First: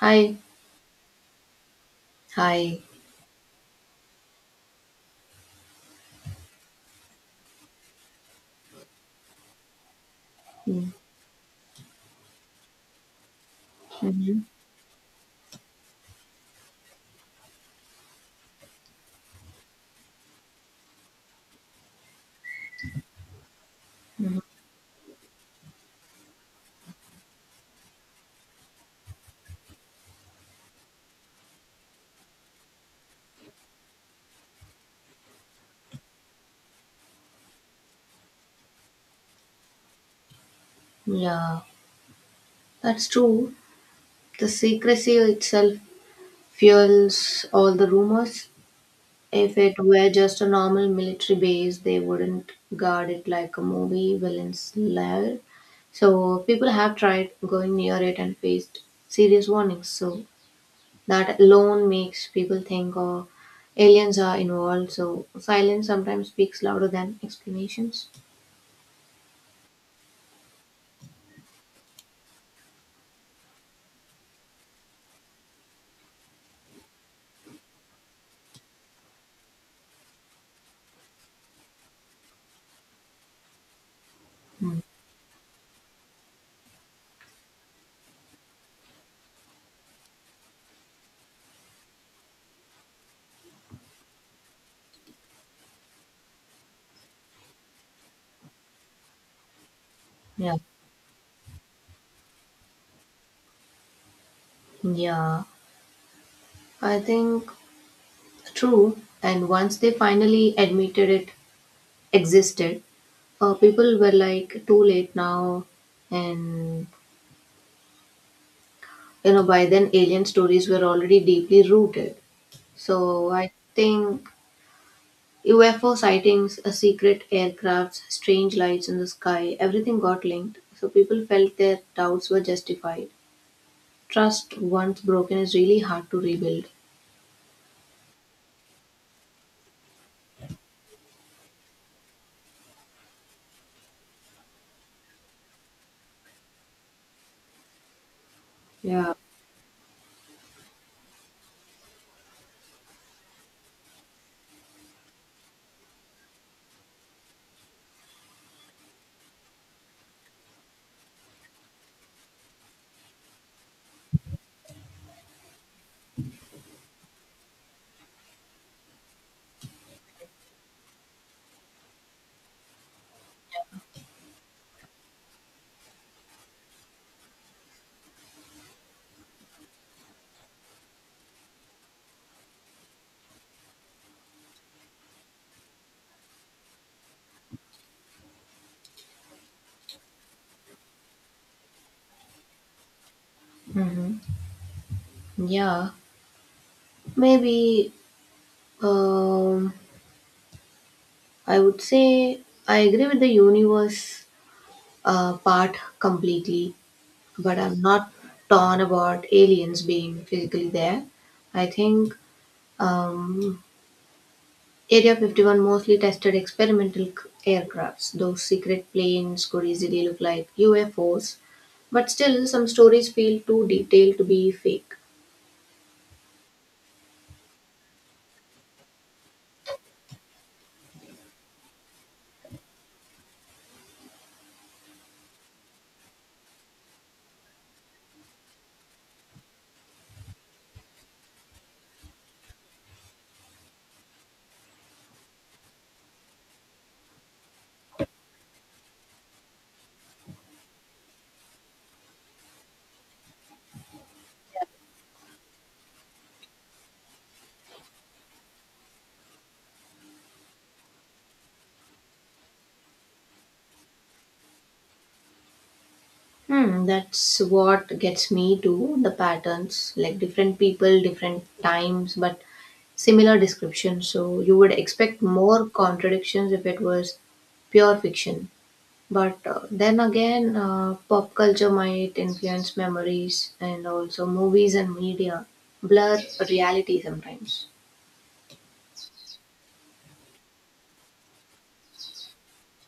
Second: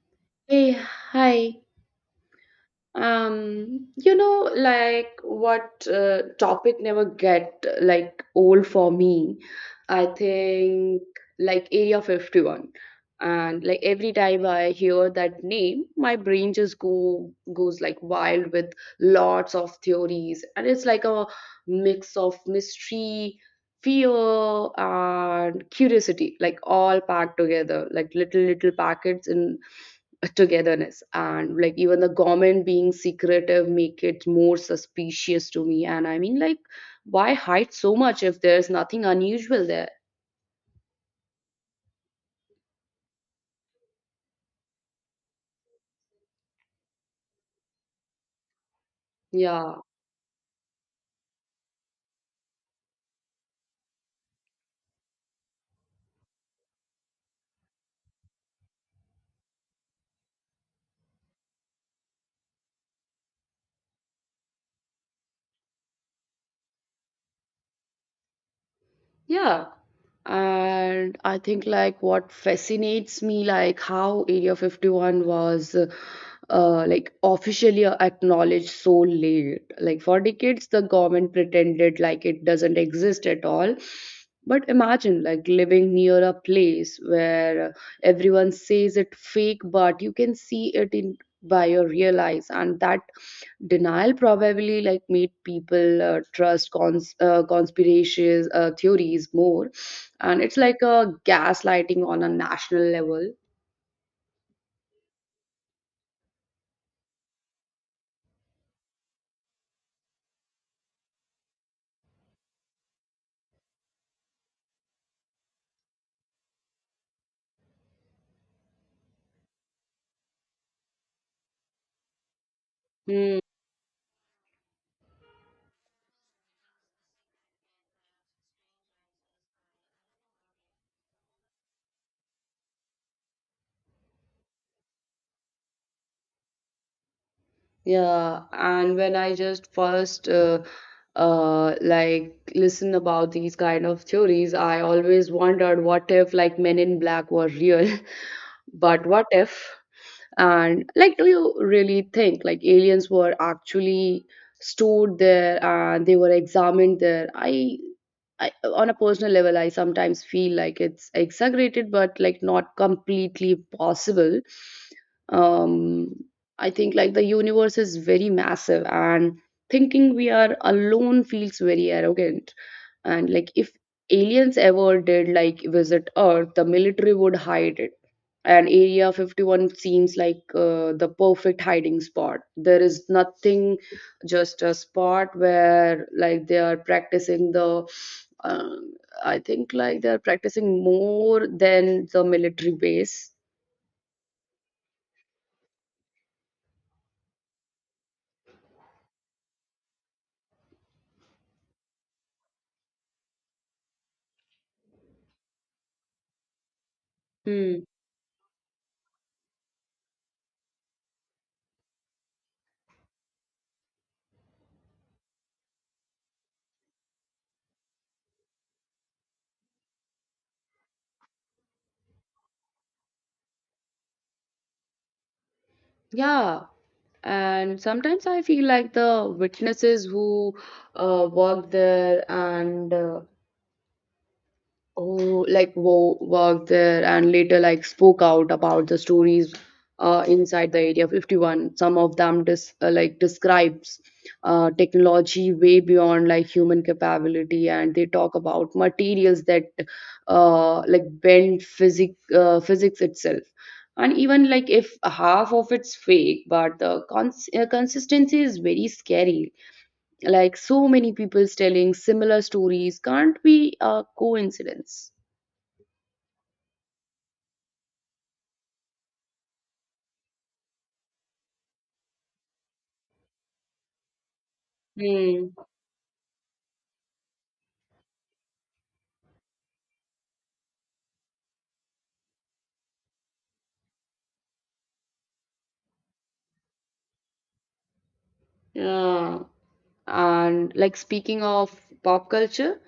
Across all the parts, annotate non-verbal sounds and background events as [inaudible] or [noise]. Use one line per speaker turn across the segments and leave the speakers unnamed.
Hi,
Hey, hi.
hi.
Like what topic never get like old for me. I think like Area 51. And like every
Mm-hmm.
time I hear that name, my brain just go goes like wild with lots of theories. And it's like a mix of mystery, fear, and curiosity, like all packed together, like little packets in togetherness. And like even the government being secretive make it more suspicious to me, and I mean like, why hide so much if there's nothing unusual there?
Yeah, that's true. The secrecy itself fuels all the rumors. If
Yeah,
it were just a normal military base, they wouldn't guard it like a movie villain's lair. So people have tried going near it and faced serious warnings. So that alone makes people think, oh, aliens are involved. So silence sometimes speaks louder than explanations.
yeah. And I think like what fascinates me, like how Area 51 was like officially acknowledged so late. Like for decades the government pretended like it doesn't exist at all, but
Mm.
imagine like living near a place where everyone says it fake but you can see it in by your real eyes. And that denial probably like made people trust conspiracies theories more. And
Yeah,
it's like a gaslighting on a national level.
yeah. I think true. And once they finally admitted it existed, people were like, too late now. And, by then alien stories were already deeply rooted. So
Hmm.
I think UFO sightings, a secret aircrafts, strange lights in the sky, everything got linked. So people felt their doubts were justified. Trust once broken is really hard to rebuild.
Yeah, and when I just first like listen about these kind of theories, I always wondered what if like Men in Black were real, [laughs] but
Yeah.
what if? And like, do you really think like aliens were actually stored there and they were examined there? I on a personal level, I sometimes feel like it's exaggerated, but like not completely possible. Um, I think like the universe is very massive, and thinking we are alone feels very arrogant. And like if aliens ever did like visit earth, the military would hide it. And Area 51 seems like the perfect hiding spot. There is nothing, just a spot where like they are practicing the um, I think like they are practicing more than the military base.
Mm-hmm. Yeah. Maybe. Um, I would say I agree with the universe part completely, but I'm
Hmm.
not torn about aliens being physically there. I think um, Area 51 mostly tested experimental aircrafts. Those secret planes could easily look like UFOs, but still, some stories feel too detailed to be fake.
Yeah. And sometimes I feel like the witnesses who work there and oh, like wo worked there and later like spoke out about the stories inside the Area 51. Some of them dis like describes technology way beyond like human capability, and they talk about materials that like bend physics itself. And even like if half of it's fake, but the consistency is very scary. Like so many people telling similar stories can't be a coincidence.
Hmm, that's what gets me to the patterns, like different people, different times, but similar description. So you would expect
Hmm.
more contradictions if it was pure fiction. But then again, pop culture might influence memories, and also movies and media blur reality sometimes.
Yeah. And like speaking of pop culture,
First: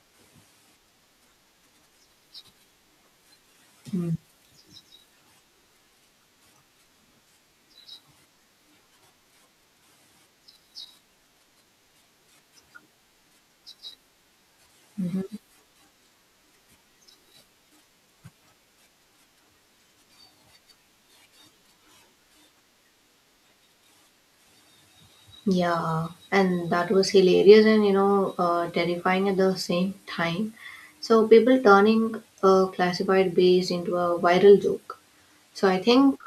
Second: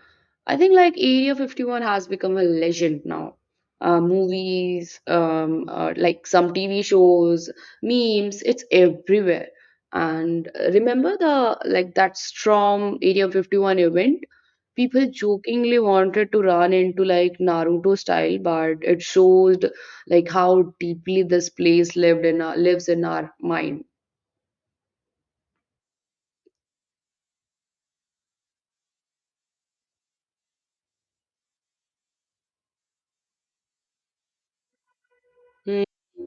I think like Area 51 has become a legend now.
Mm.
Movies, like some TV shows, memes, it's everywhere. And remember the like that Storm Area 51 event? People jokingly wanted to run into like Naruto style, but it shows like how deeply this place lives in our mind.
Yeah, and that was hilarious and terrifying at the same time. So people turning a classified base into a viral joke. So I
Hmm.
think,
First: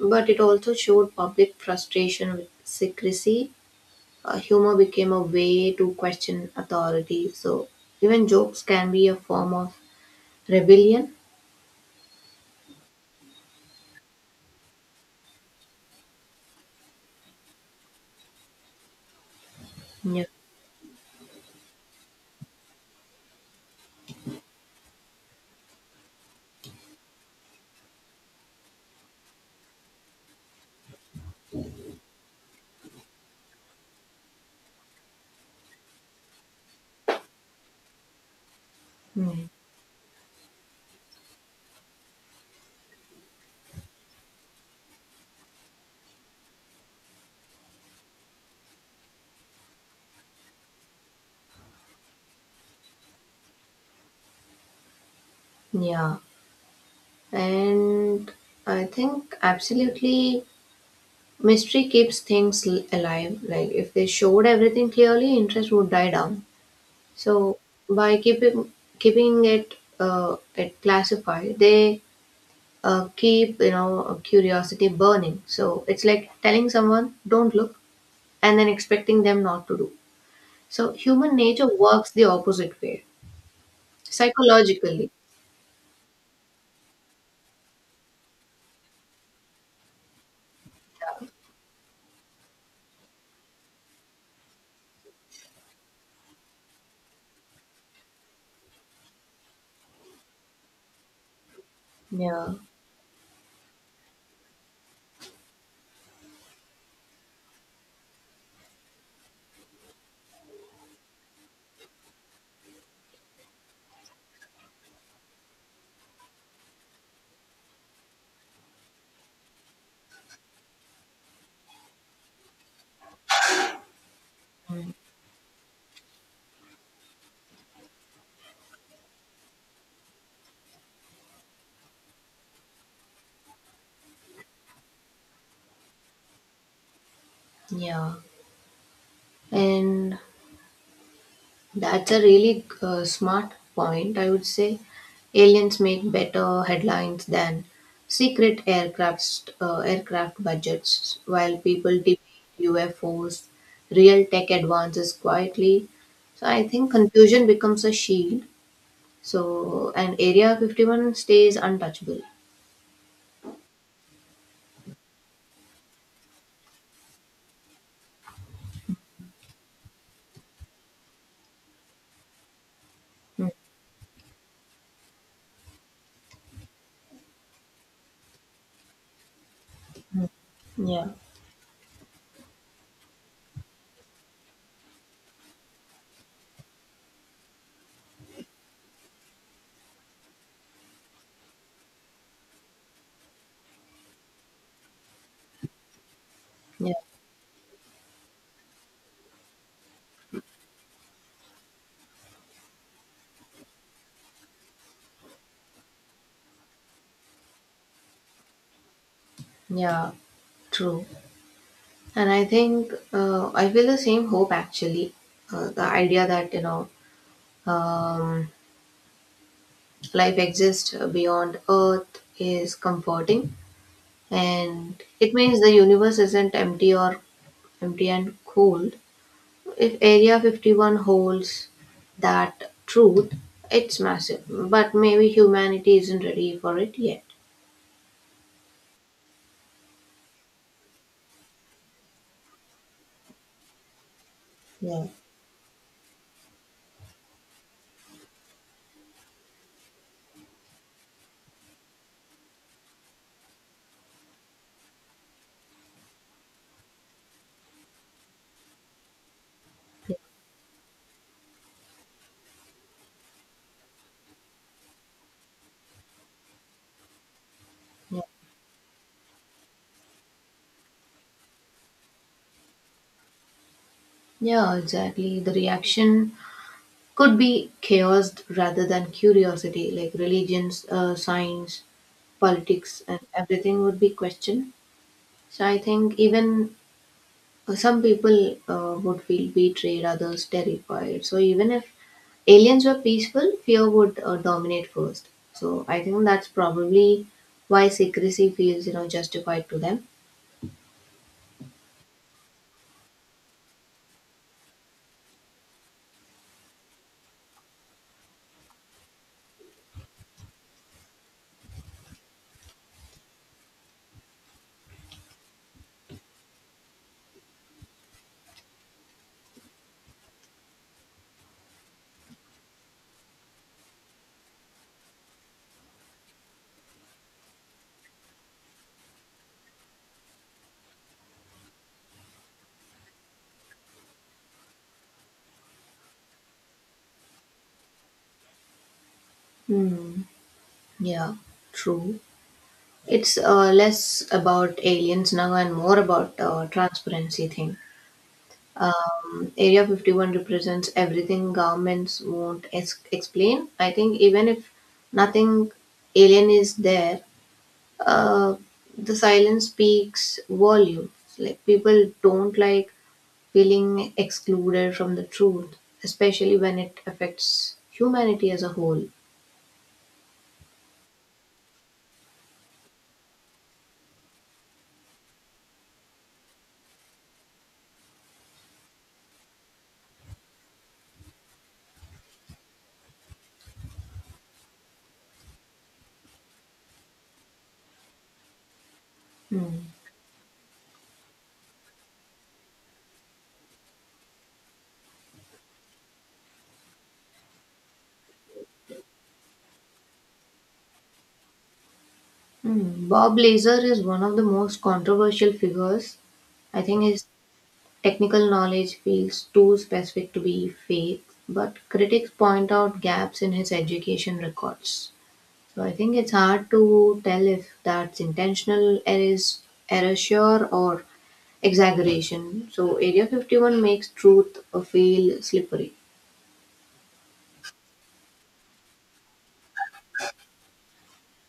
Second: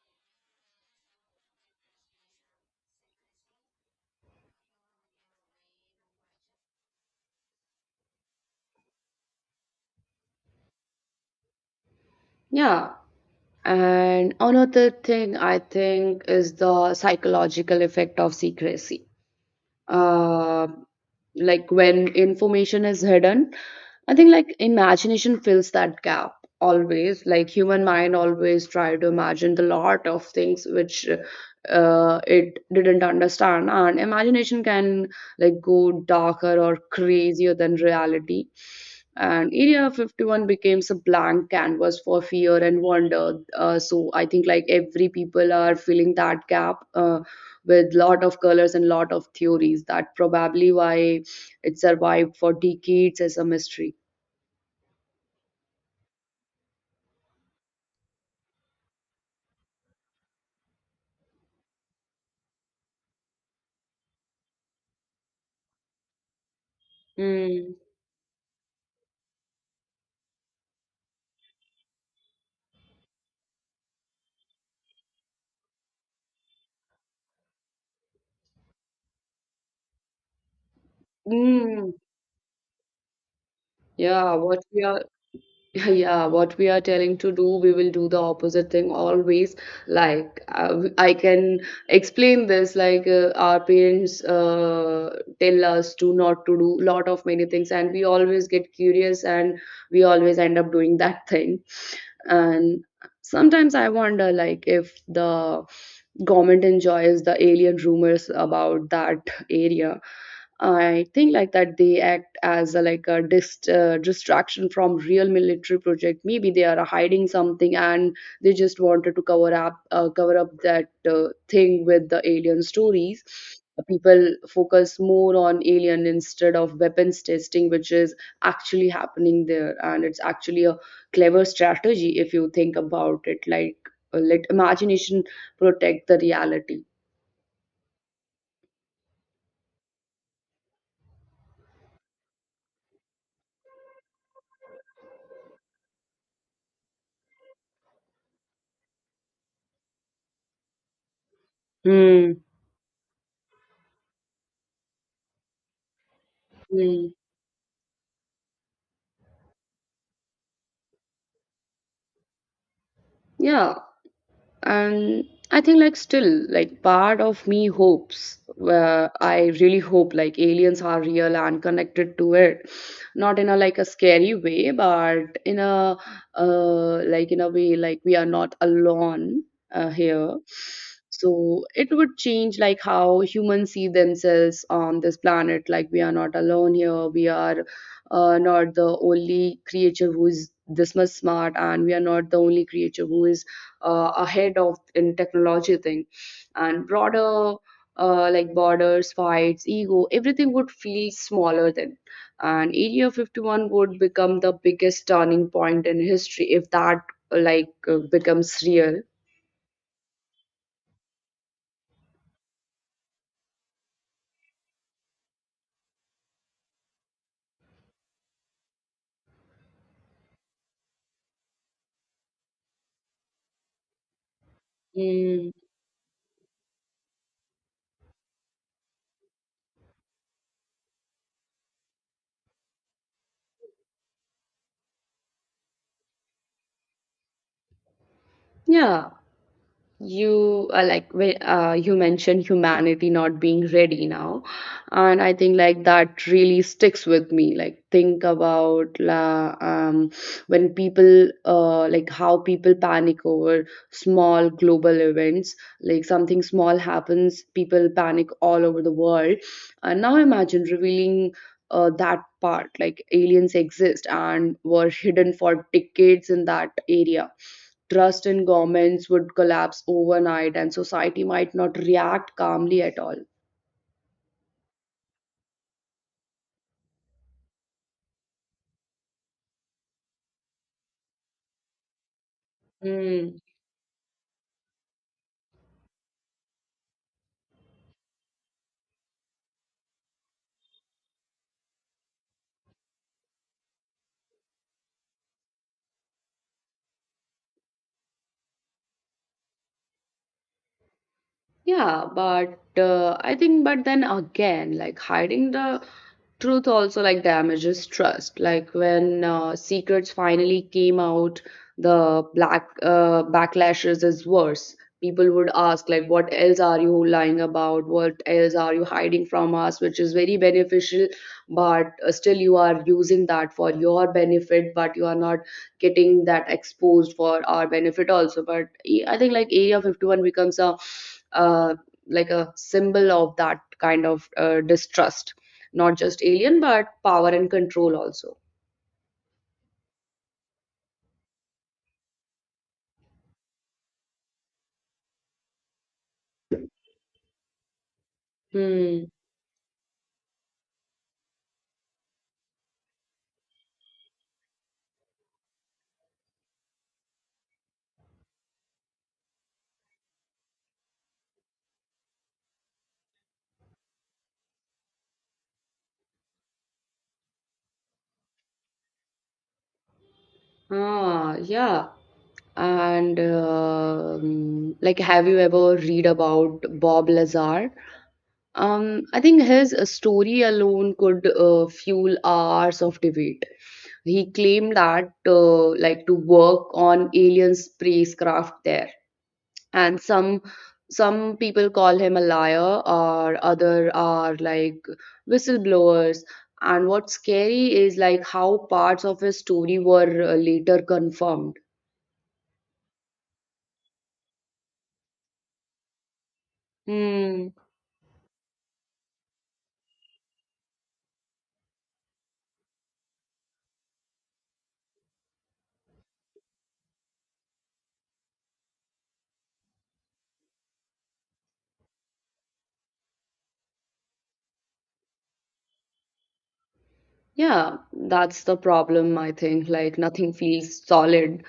but it also showed public frustration with secrecy. Humor became a way to question authority. So even jokes can be a form of rebellion.
Yeah. And another thing I think is the psychological effect of secrecy.
Yeah.
Uh, like when information is hidden, I think like imagination fills that gap. Always like human mind always try to imagine the lot of things which it didn't understand, and imagination can like go darker or crazier than reality.
Mm.
And Area 51 becomes a blank canvas for fear and wonder, so I think like every people are filling that gap with lot of colors and lot of theories. That probably why it survived for decades as a mystery.
Yeah. And I think, absolutely, mystery keeps things alive. Like if they showed everything clearly, interest would die down. So
Mm.
by keeping it it classified, they keep curiosity burning. So it's like telling someone don't look and then expecting them not to do. So human nature
Mm.
works the opposite way
Yeah, what we are
psychologically.
[laughs] yeah, what we are telling to do, we will do the opposite thing always. Like I can explain this, like our parents tell us to not to do lot of many things, and we always get curious, and we always end up doing that thing.
Yeah.
And sometimes I wonder, like if the government enjoys the alien rumors about that area. I think like that they act as a, like a distraction from real military project. Maybe they are hiding something and they just wanted to cover up that thing with the alien stories. People
Mm.
focus more on alien instead of weapons testing, which is actually happening there, and it's actually a clever strategy if you think about it. Like let imagination protect the reality.
Yeah, and that's a really smart point. I would say aliens make better headlines than secret aircraft budgets, while people debate
Hmm.
UFOs, real tech advances quietly. So I think
Hmm.
confusion becomes a shield. So an Area 51 stays untouchable.
Yeah. And I think like still, like part of me hopes, I really hope like aliens are real and connected to it. Not in
Mm.
a like a scary way, but in a like in a way like we are not alone here.
Yeah.
So it would change like how humans see themselves on this planet. Like we are not alone here, we are not the only creature who is this much smart, and we are not the only creature who is ahead of in technology thing. And
Yeah,
broader like borders, fights, ego, everything would feel smaller then. And Area 51 would become the biggest turning point in history if that like becomes real.
yeah, true. And I think I feel the same hope actually. The idea that, um, life exists beyond Earth is comforting. And it
Mm,
means the universe isn't empty and cold. If Area 51 holds that truth, it's massive. But maybe humanity isn't ready for it yet.
yeah. You you mentioned humanity not being ready now,
Yeah.
and I think like that really sticks with me. Like think about when people like how people panic over small global events. Like something small happens, people panic all over the world. And now imagine revealing that part, like aliens exist and were hidden for decades in that area.
Yeah,
Trust in governments would collapse overnight and society might not react calmly at all.
yeah, exactly. The reaction could be chaos rather than curiosity, like religions, science, politics, and
Mm,
everything would be questioned. So I think, even some people would feel betrayed, others terrified. So even if aliens were peaceful, fear would dominate first. So I think that's probably why secrecy feels justified to them.
yeah. But I think, but then again, like hiding the truth also like damages trust. Like when secrets finally came out, the black backlashes is worse. People would ask like what else are you lying about, what else are you hiding from us, which is very beneficial. But still you are using that for your benefit, but you are not getting that exposed for our benefit also. But I think like Area 51 becomes a, uh, like a symbol of that kind of distrust. Not just alien, but power and control also.
Hmm. Yeah, true. It's less about aliens now and more about transparency thing.
Hmm.
Area 51 represents everything governments won't explain. I think even if nothing alien is there, uh, the silence speaks volumes. Like people don't like feeling excluded from the truth, especially when it affects humanity as a whole.
Ah, yeah. And like, have you ever read about Bob Lazar? I think his story alone could fuel hours of debate. He claimed that, like, to work on alien spacecraft there.
Hmm.
And some people call him a liar, or other are like whistleblowers. And what's scary is like how parts of his story were later confirmed.
Hmm. Bob Lazar is one of the most controversial figures. I think his
Hmm.
technical knowledge feels too specific to be fake, but critics point out gaps in his education records. So I think it's hard to tell if that's intentional erasure or exaggeration. So Area 51 makes truth feel slippery.
Yeah, that's the problem. I think like nothing feels solid,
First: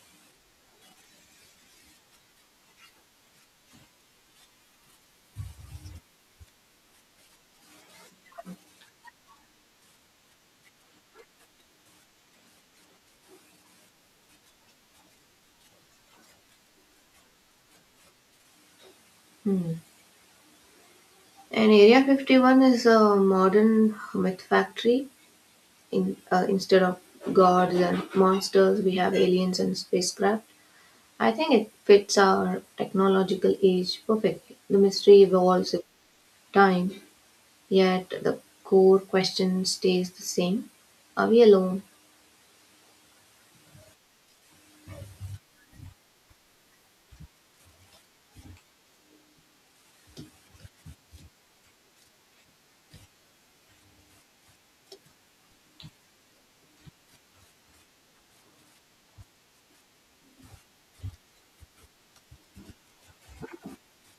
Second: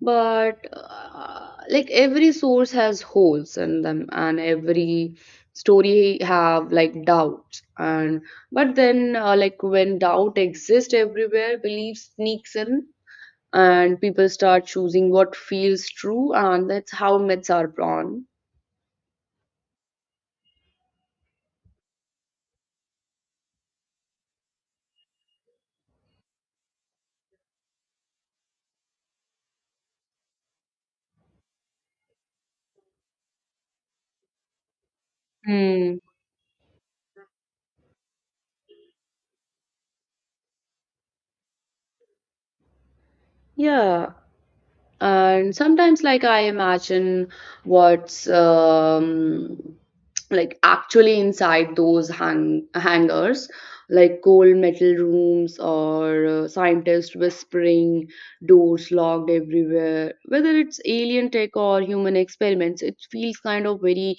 but like every source has holes in them, and every story have like doubts. And but then like when doubt exists everywhere, belief sneaks in, and people start choosing what feels true. And that's how myths are born.
Hmm. And Area 51 is a modern myth factory. Instead of gods and monsters, we have aliens and spacecraft. I think it fits our technological age perfectly. The mystery evolves with
Hmm.
time, yet the core question stays the same. Are we alone?
Yeah, and sometimes like I imagine what's like actually inside those hangars. Like cold metal rooms, or scientists whispering, doors locked everywhere. Whether it's alien tech or human experiments, it feels kind of very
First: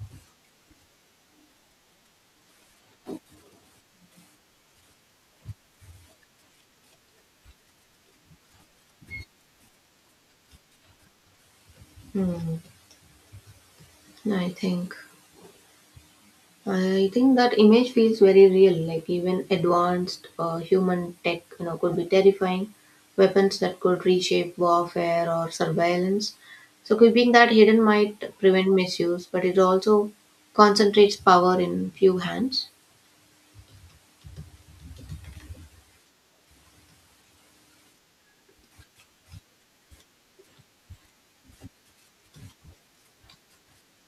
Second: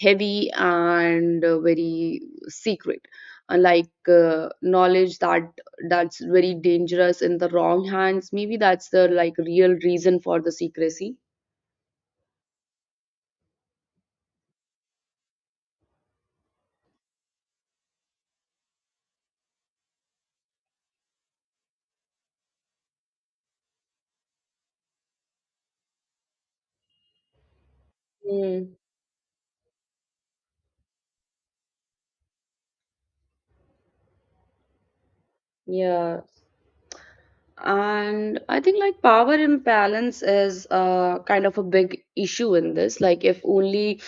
heavy, and very secret. Unlike knowledge that that's very dangerous in the wrong hands. Maybe that's the like real reason for the secrecy.
Hmm, I think. I think that image feels very real. Like even advanced human tech, could be terrifying. Weapons that could reshape warfare or surveillance. So keeping that hidden might prevent
Mm,
misuse, but it also concentrates power in few hands.
yeah. And I think like power imbalance is kind of a big issue in this. Like if only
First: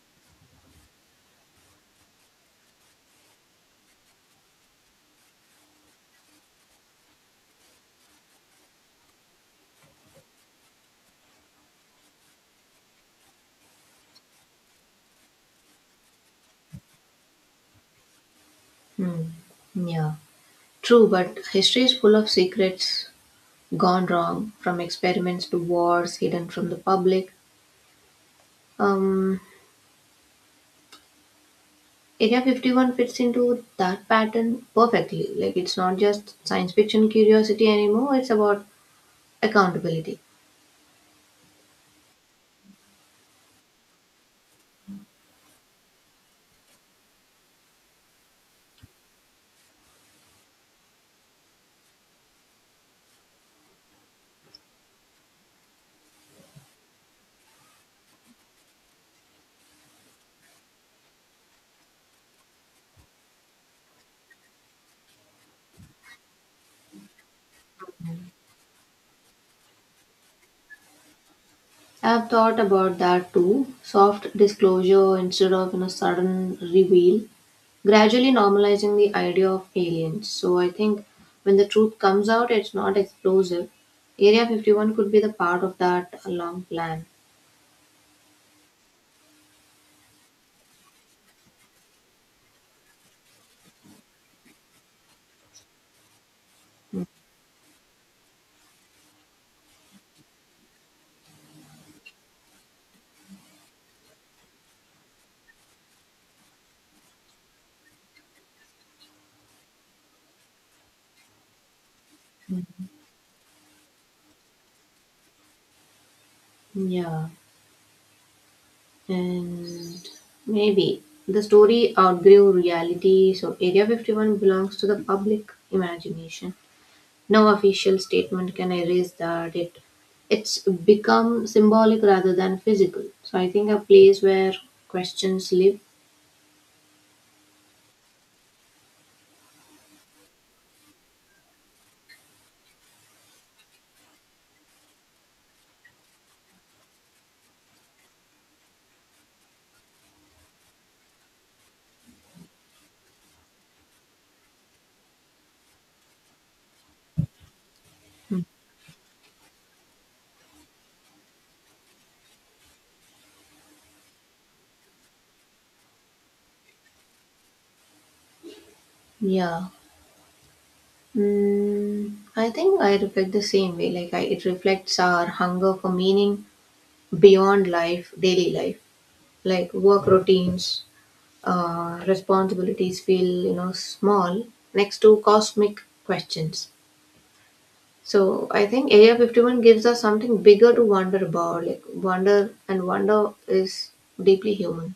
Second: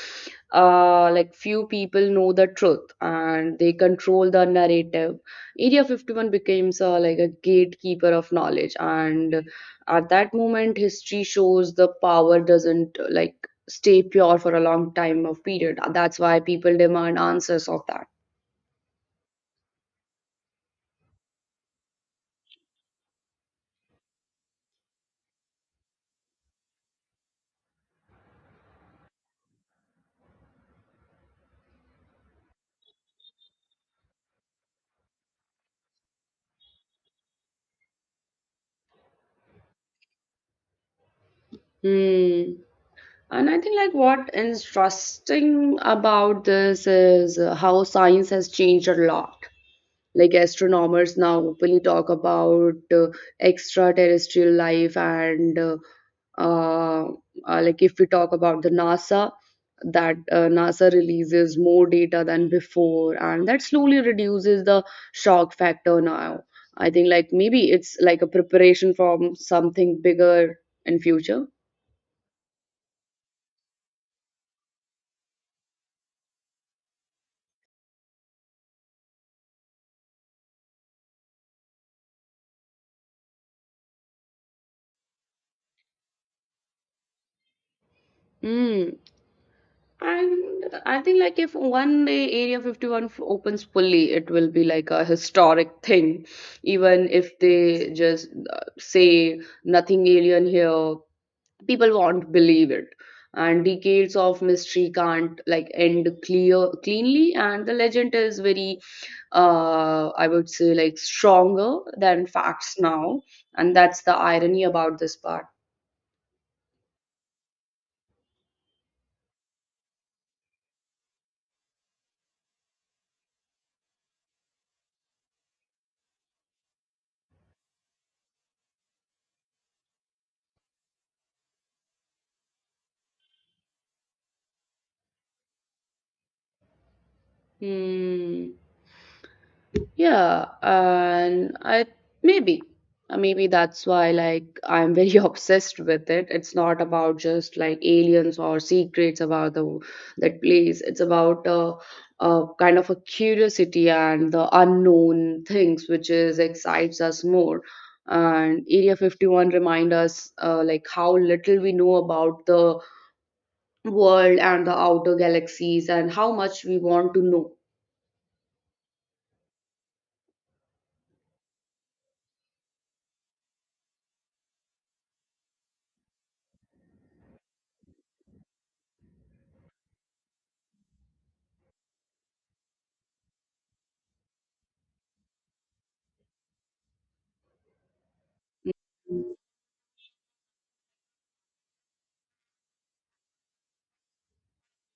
like few people know the truth and they control the narrative, Area 51 becomes like a gatekeeper of knowledge. And at that moment, history shows the power doesn't like stay pure for a long time of period. That's why people demand answers of that.
Hmm. Yeah. True, but history is full of secrets gone wrong, from experiments to wars hidden from the public. Um, Area 51 fits into that pattern perfectly. Like, it's not just science fiction curiosity anymore, it's about accountability.
Hmm. And I think like what interesting about this is how science has changed a lot. Like astronomers now openly talk about extraterrestrial life, and uh, like if we talk about the NASA, that NASA releases more data than before, and that slowly reduces the shock factor now. I think like maybe it's like a preparation from something bigger in future.
I've thought about that too. Soft disclosure instead of sudden reveal. Gradually normalizing the idea of aliens. So I think when the truth comes out, it's not explosive. Area 51 could be the part of that long plan.
Mm. And I think like if one day Area 51 opens fully, it will be like a historic thing. Even if they just say nothing alien here, people won't believe it. And decades of mystery can't like end clear cleanly. And the legend is very, I would say like stronger than facts now. And that's the irony about this part.
Yeah, and maybe the story outgrew reality, so Area 51 belongs to the public imagination. No official statement can erase that. It's become symbolic rather than physical. So I think a place where questions live.
Hmm. Yeah, and I maybe maybe that's why like I'm very [laughs] obsessed with it. It's not about just like aliens or secrets about the that place. It's about a kind of a curiosity and the unknown things which is excites us more. And Area 51 remind us like how little we know about the world and the outer galaxies and how much we want to know.
Yeah. I think I reflect the same way. Like it reflects our hunger for meaning beyond life, daily life. Like work routines, responsibilities feel small next to cosmic questions. So I think Area
Mm,
51 gives us something bigger to wonder about. Like wonder is deeply human.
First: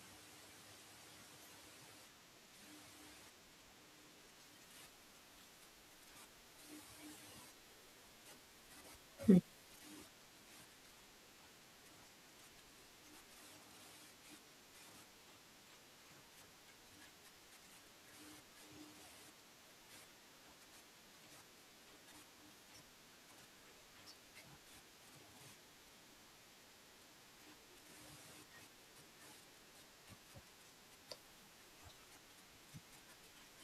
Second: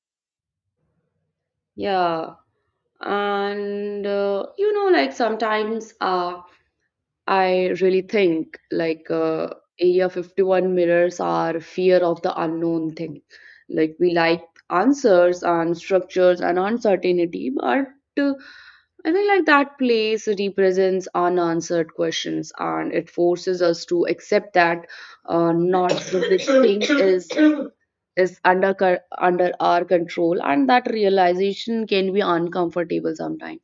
yeah. And like sometimes, I really think like Area 51 mirrors our fear of the unknown thing. Like we like answers and structures and uncertainty, but uh, I think like that place represents unanswered questions, and it forces us to accept that not everything is under under our control. And that realization can be uncomfortable sometimes.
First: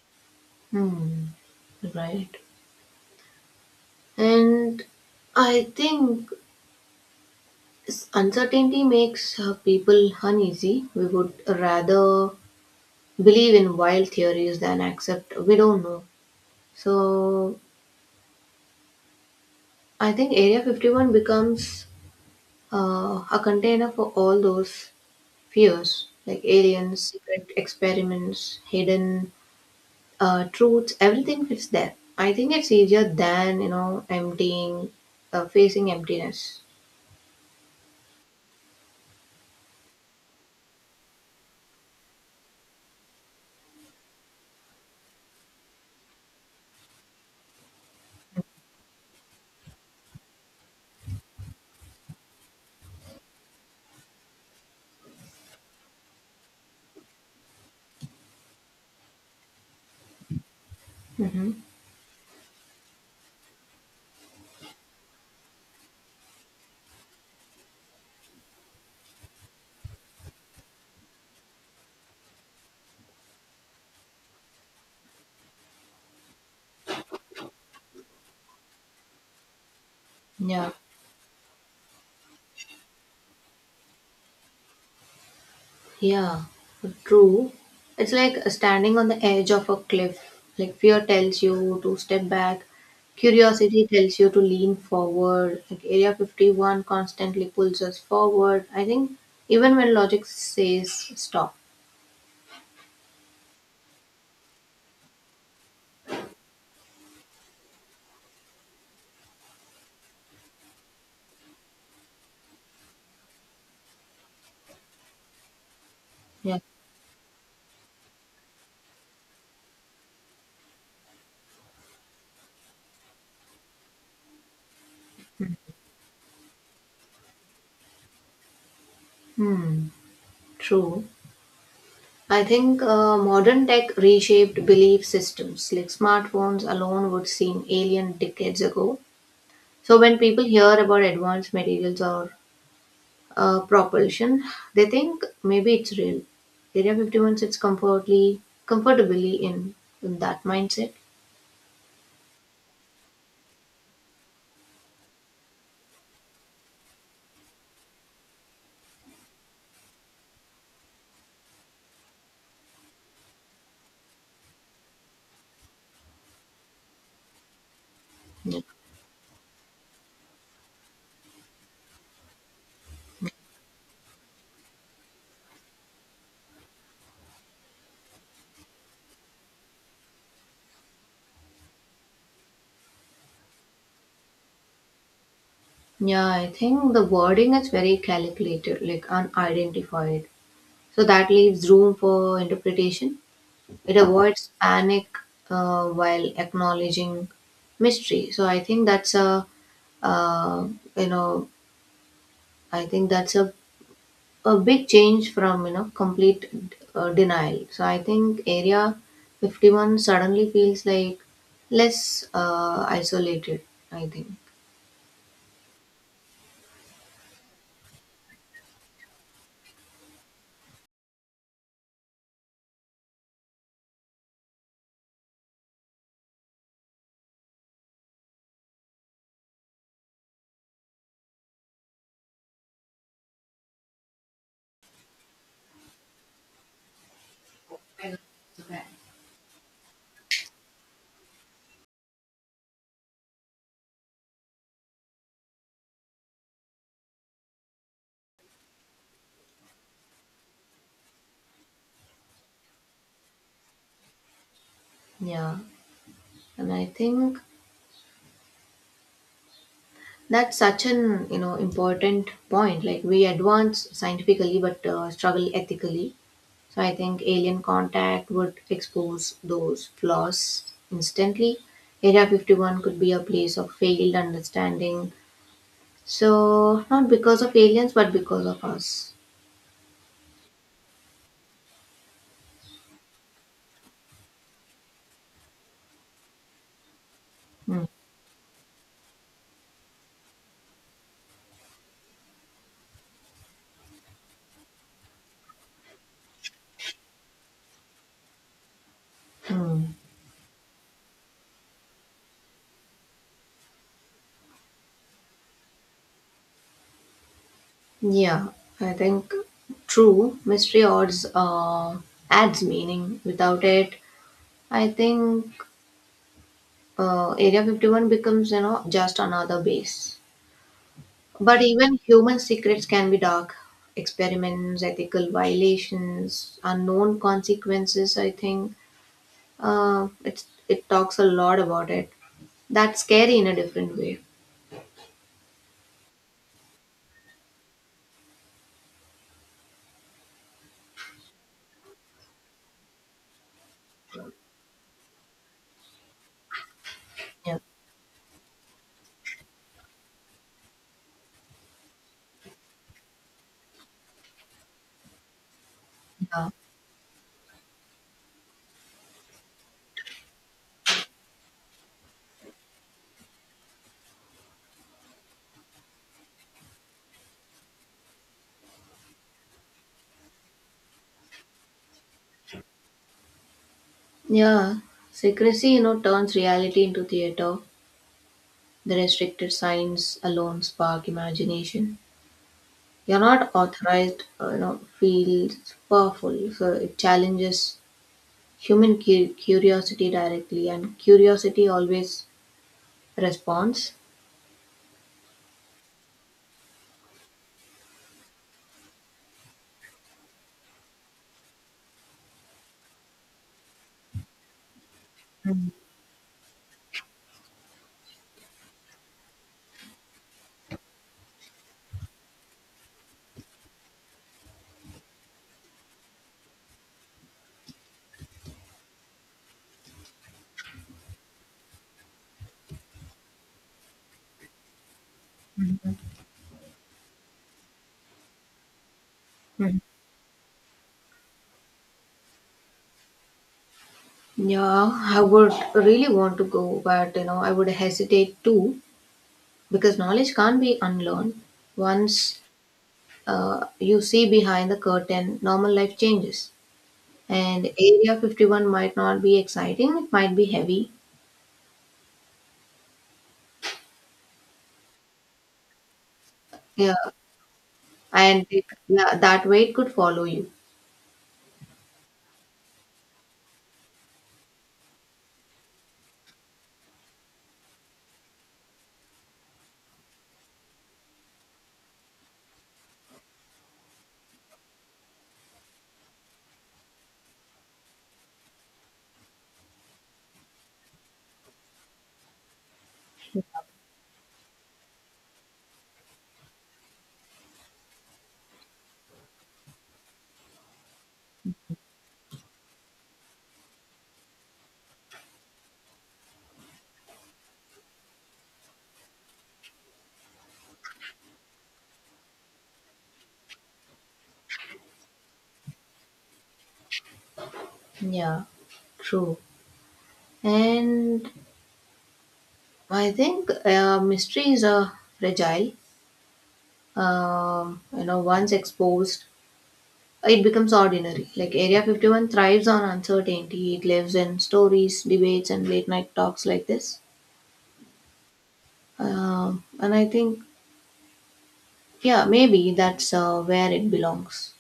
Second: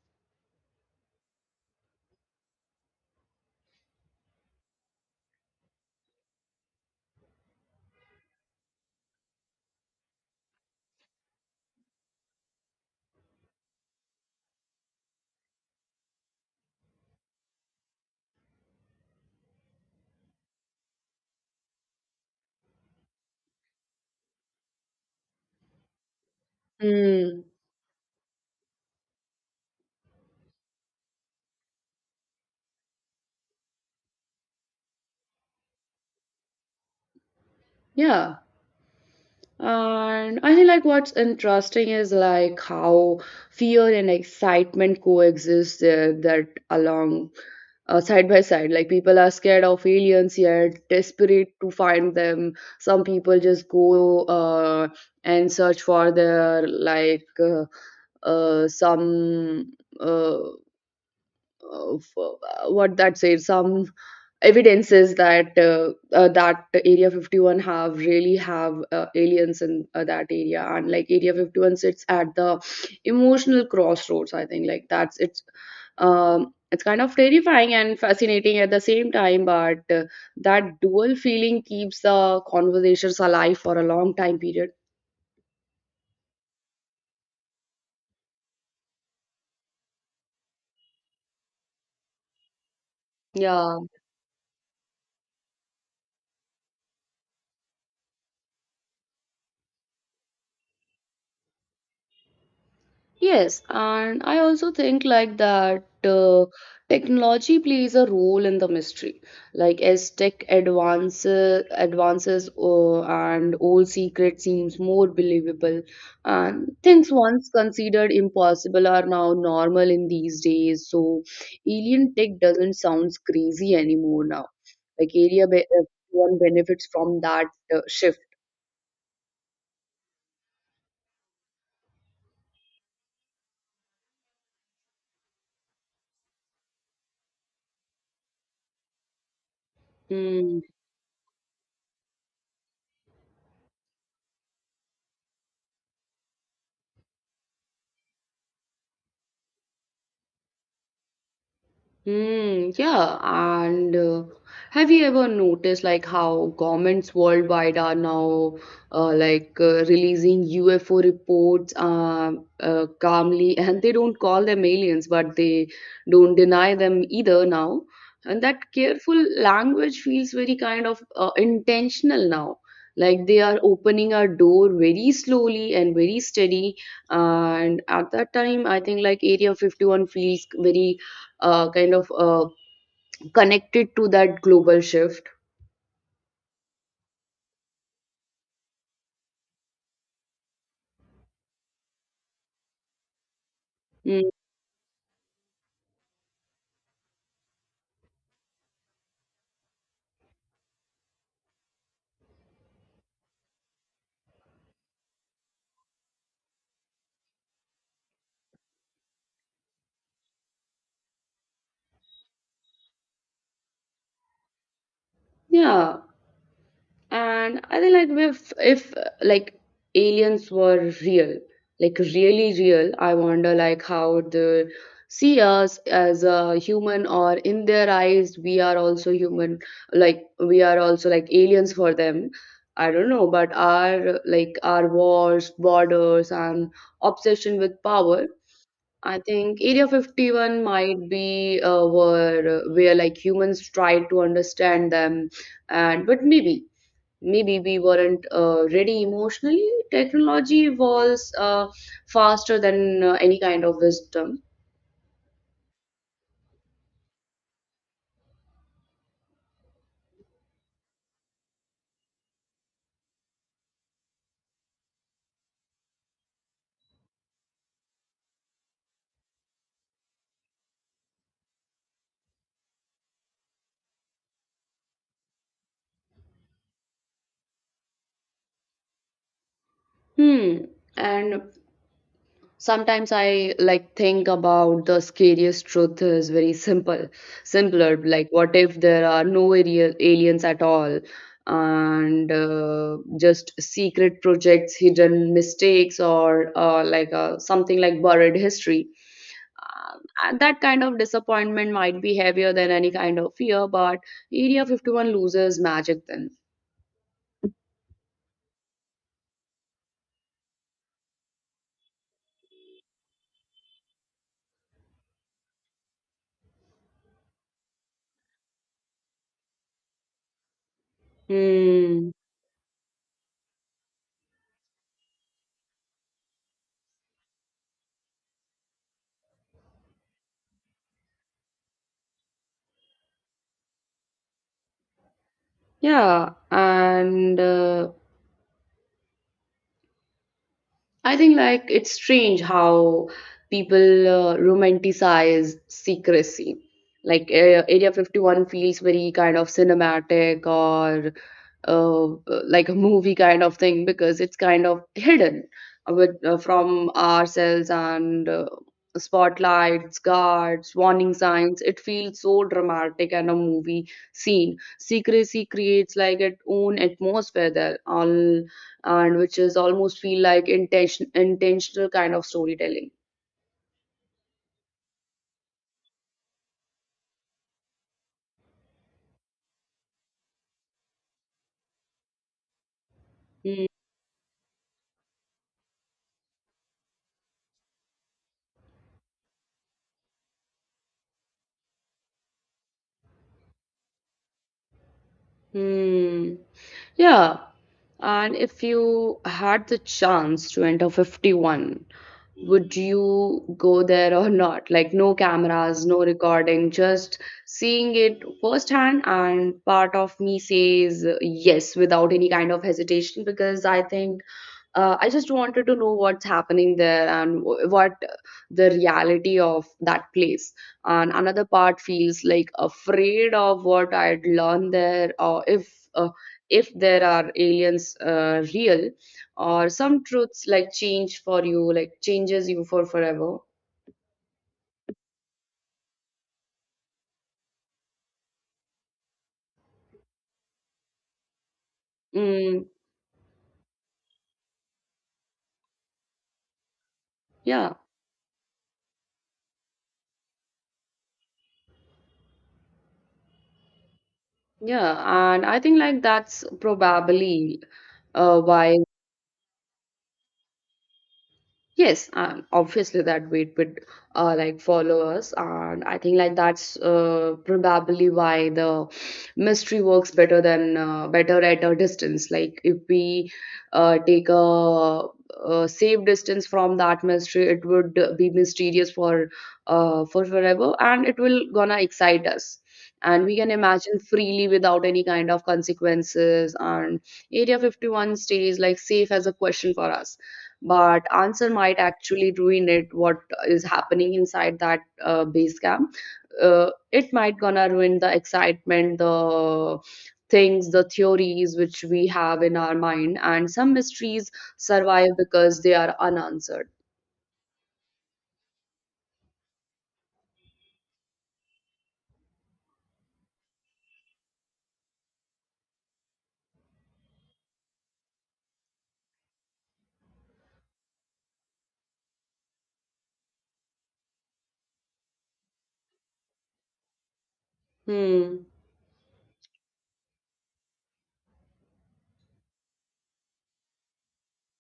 Hmm. Right. And I think, uncertainty makes people uneasy. We would rather believe in wild theories than accept we don't know. So I think Area 51 becomes a container for all those fears, like aliens,
Mm,
secret experiments, hidden truths, everything fits there. I think it's easier than, facing emptiness.
yeah. And I think like what's interesting is like how fear and excitement coexist there that along side by side. Like people are scared of aliens yet desperate to find them. Some people just go and search for their like some uh,
Hmm.
of what that says some evidences that that area 51 have really have aliens in that area. And like area 51 sits at the emotional crossroads, I think. Like that's it's um it's kind of terrifying and fascinating at the same time, but
Yeah.
that dual feeling keeps the conversations alive for a long time period.
Yeah, true. It's like standing on the edge of a cliff. Like fear tells you to step back,
Yeah.
curiosity tells you to lean forward. Like Area 51 constantly pulls us forward. I think even when logic says stop.
Yes, and I also think like that technology plays a role in the mystery. Like as tech advances, and old secret seems more believable,
Yeah.
and things once considered impossible are now normal in these days. So alien tech doesn't sound crazy anymore now. Like everyone benefits from that shift.
Hmm. True. I think modern tech reshaped belief systems. Like smartphones alone would seem alien decades ago. So when people
Hmm.
hear about advanced materials or propulsion, they think maybe it's real. Area 51 sits comfortably in that mindset.
Mm, yeah, and have you ever noticed like how governments worldwide are now releasing UFO reports calmly, [laughs] and they don't call them aliens, but they don't deny them either now. And
Yeah.
that careful language feels very kind of intentional now. Like they are opening our door very slowly and very steady. And at that time, I think like Area 51 feels very uh, kind of uh, connected to that global shift.
Yeah, I think the wording is very calculated, like unidentified. So that leaves room for interpretation. It
Mm,
avoids panic while acknowledging mystery. So I think that's uh, you know, I think that's a a big change from complete denial. So I think Area 51 suddenly feels like less isolated, I think.
yeah, and I think like if like aliens were real, like really real, I wonder like how they see us as a human, or in their eyes we are also human, like we are also like aliens for them. I don't know, but our like our wars, borders, and obsession with power.
Okay.
I think Area 51 might be where like humans tried to understand them, and but maybe we weren't ready emotionally. Technology evolves faster than any kind of wisdom.
Yeah, and I think that's such an important point. Like we advance scientifically but struggle ethically. So I think alien contact would expose those flaws instantly. Area 51 could be a place of failed understanding. So, not because of aliens, but because of us.
Hmm. And sometimes I like think about the scariest truth is very simple
Hmm.
simpler like what if there are no aliens at all, and just secret projects, hidden mistakes, or something like buried history. And that kind of disappointment might be heavier than any kind of fear, but area 51 loses magic then.
Yeah, I think true. Mystery odds adds meaning. Without it, I think Area 51 becomes, just another base. But even
Hmm.
human secrets can be dark. Experiments, ethical violations, unknown consequences, I think it talks a lot about it. That's scary in a different way.
Yeah, and I think like it's strange how people romanticize secrecy. Like
Yeah.
uh, Area 51 feels very kind of cinematic, or uh, like a movie kind of thing, because it's kind of hidden with,
Yeah.
from ourselves, and spotlights, guards, warning signs. It feels so dramatic and a movie scene. Secrecy creates like its own atmosphere there, all and which is almost feel like intentional kind of storytelling.
Yeah, secrecy, turns reality into theater. The restricted signs alone spark imagination. You're not
Hmm.
authorized, feels powerful. So it challenges human curiosity directly, and curiosity always responds.
Hmm. Yeah. And if you had the chance to enter 51, would you go there or not? Like, no cameras, no recording, just seeing it firsthand. And part of me says yes without any kind of hesitation, because I think I just wanted to know what's happening there and what the reality of that place. And another part feels like afraid of what I'd learn there, or if there are aliens real, or
Mhm.
some truths like change for you, like changes you for forever.
Yeah, I would really want to go, but I would hesitate too, because knowledge can't be unlearned. Once
Mm,
you see behind the curtain, normal life changes. And
yeah.
Area 51 might not be exciting, it might be heavy.
Yeah, and I think like that's
Yeah,
probably
and
why.
yeah, that weight could follow you.
Yes, obviously that weight would like follow us, and I think like that's probably why the mystery works better than better at a distance. Like if we take a safe distance from that mystery, it would be mysterious for forever, and it will gonna excite us, and we can imagine freely without any kind of consequences. And Area 51 stays like safe as a question for us, but answer might actually ruin it, what is happening inside that base camp. It might gonna ruin the excitement, the things, the theories which we have in our mind, and some mysteries survive because they are unanswered.
Yeah. True. And I think mysteries are fragile. Once exposed, it becomes ordinary. Like Area 51 thrives on uncertainty. It lives in stories, debates, and late night talks like this.
Hmm.
And I think, yeah, maybe that's where it belongs.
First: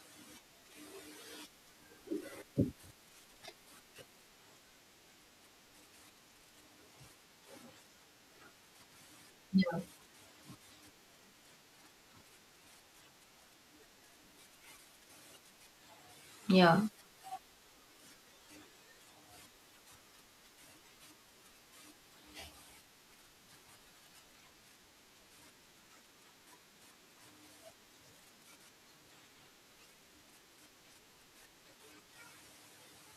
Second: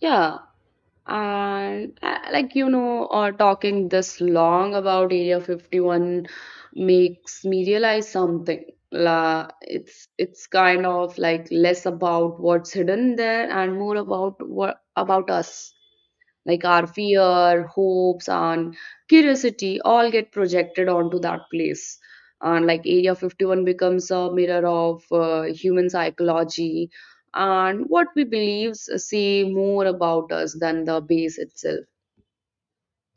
Yeah, and like you know or talking this long about area 51 makes me realize something. La
Yeah.
It's kind of like less about what's hidden there and more about what about us. Like
Yeah.
our fear, hopes, and curiosity all get projected onto that place. And like Area 51 becomes a mirror of human psychology, and what we believe say more about us than the base itself.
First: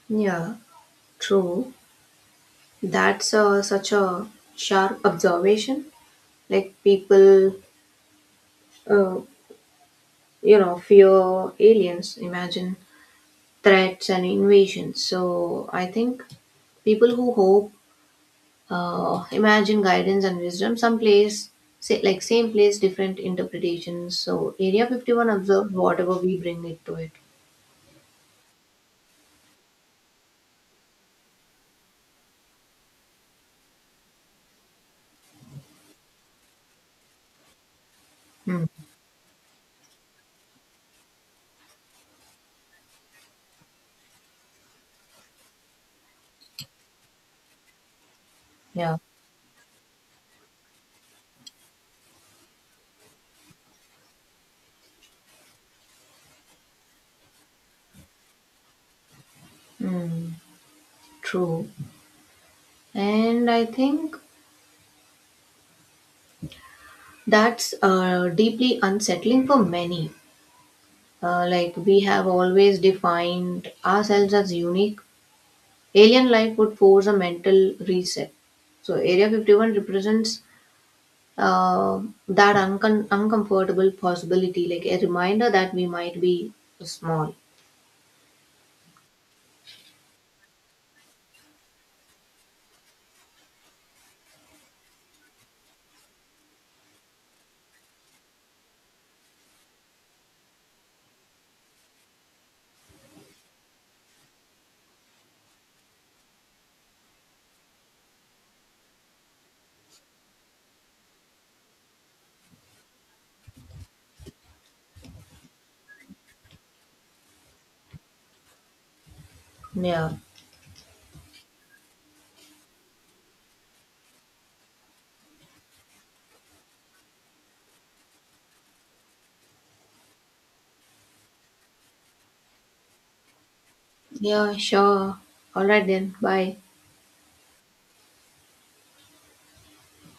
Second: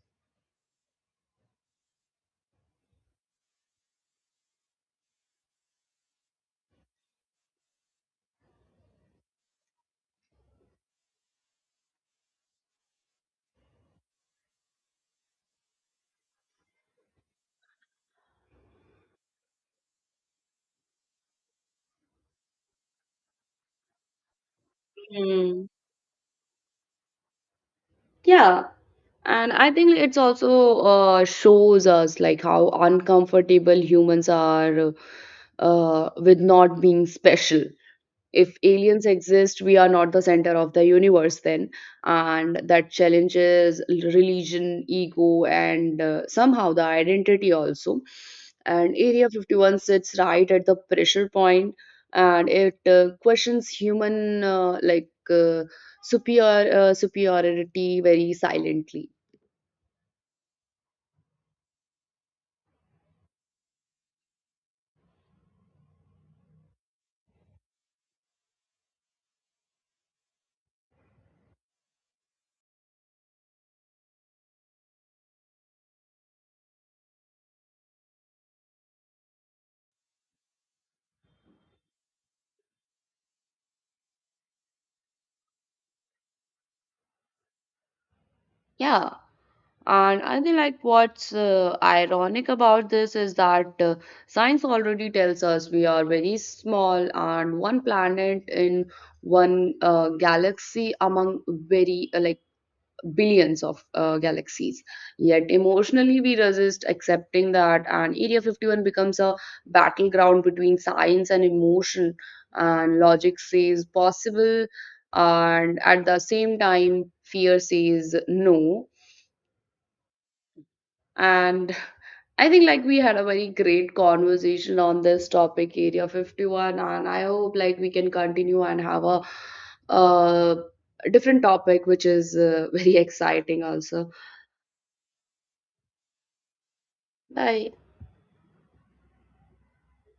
Yeah. True. That's such a sharp observation. Like people, uh, fear aliens, imagine threats and invasions. So I think people who hope, imagine guidance and wisdom, some place, say, like same place, different interpretations. So Area 51
Mm.
observes whatever we bring it to it.
Yeah, and I think it's also shows us like how uncomfortable humans are with not being special. If
Hmm.
aliens exist, we are not the center of the universe then, and that challenges religion, ego, and somehow the identity also, and
Yeah.
area 51 sits right at the pressure point, and it questions human superiority very silently.
Hmm. True. And I think that's deeply unsettling for many. Like we have always defined ourselves as unique, alien life would force a mental reset. So Area 51 represents uh, that uncomfortable possibility, like a reminder that we might be small.
Yeah. And I think like what's ironic about this is that science already tells us we are very small, and one planet in one galaxy among very like billions of galaxies. Yet emotionally we resist accepting that, and Area 51 becomes a battleground between science and emotion. And logic says possible, and at the same time fear says no.
Yeah.
And I think like we had a very great conversation on this topic, area 51, and I hope like we can continue and have a uh, different topic which is [laughs] very exciting also.
Yeah, sure. All right then. Bye.
Bye.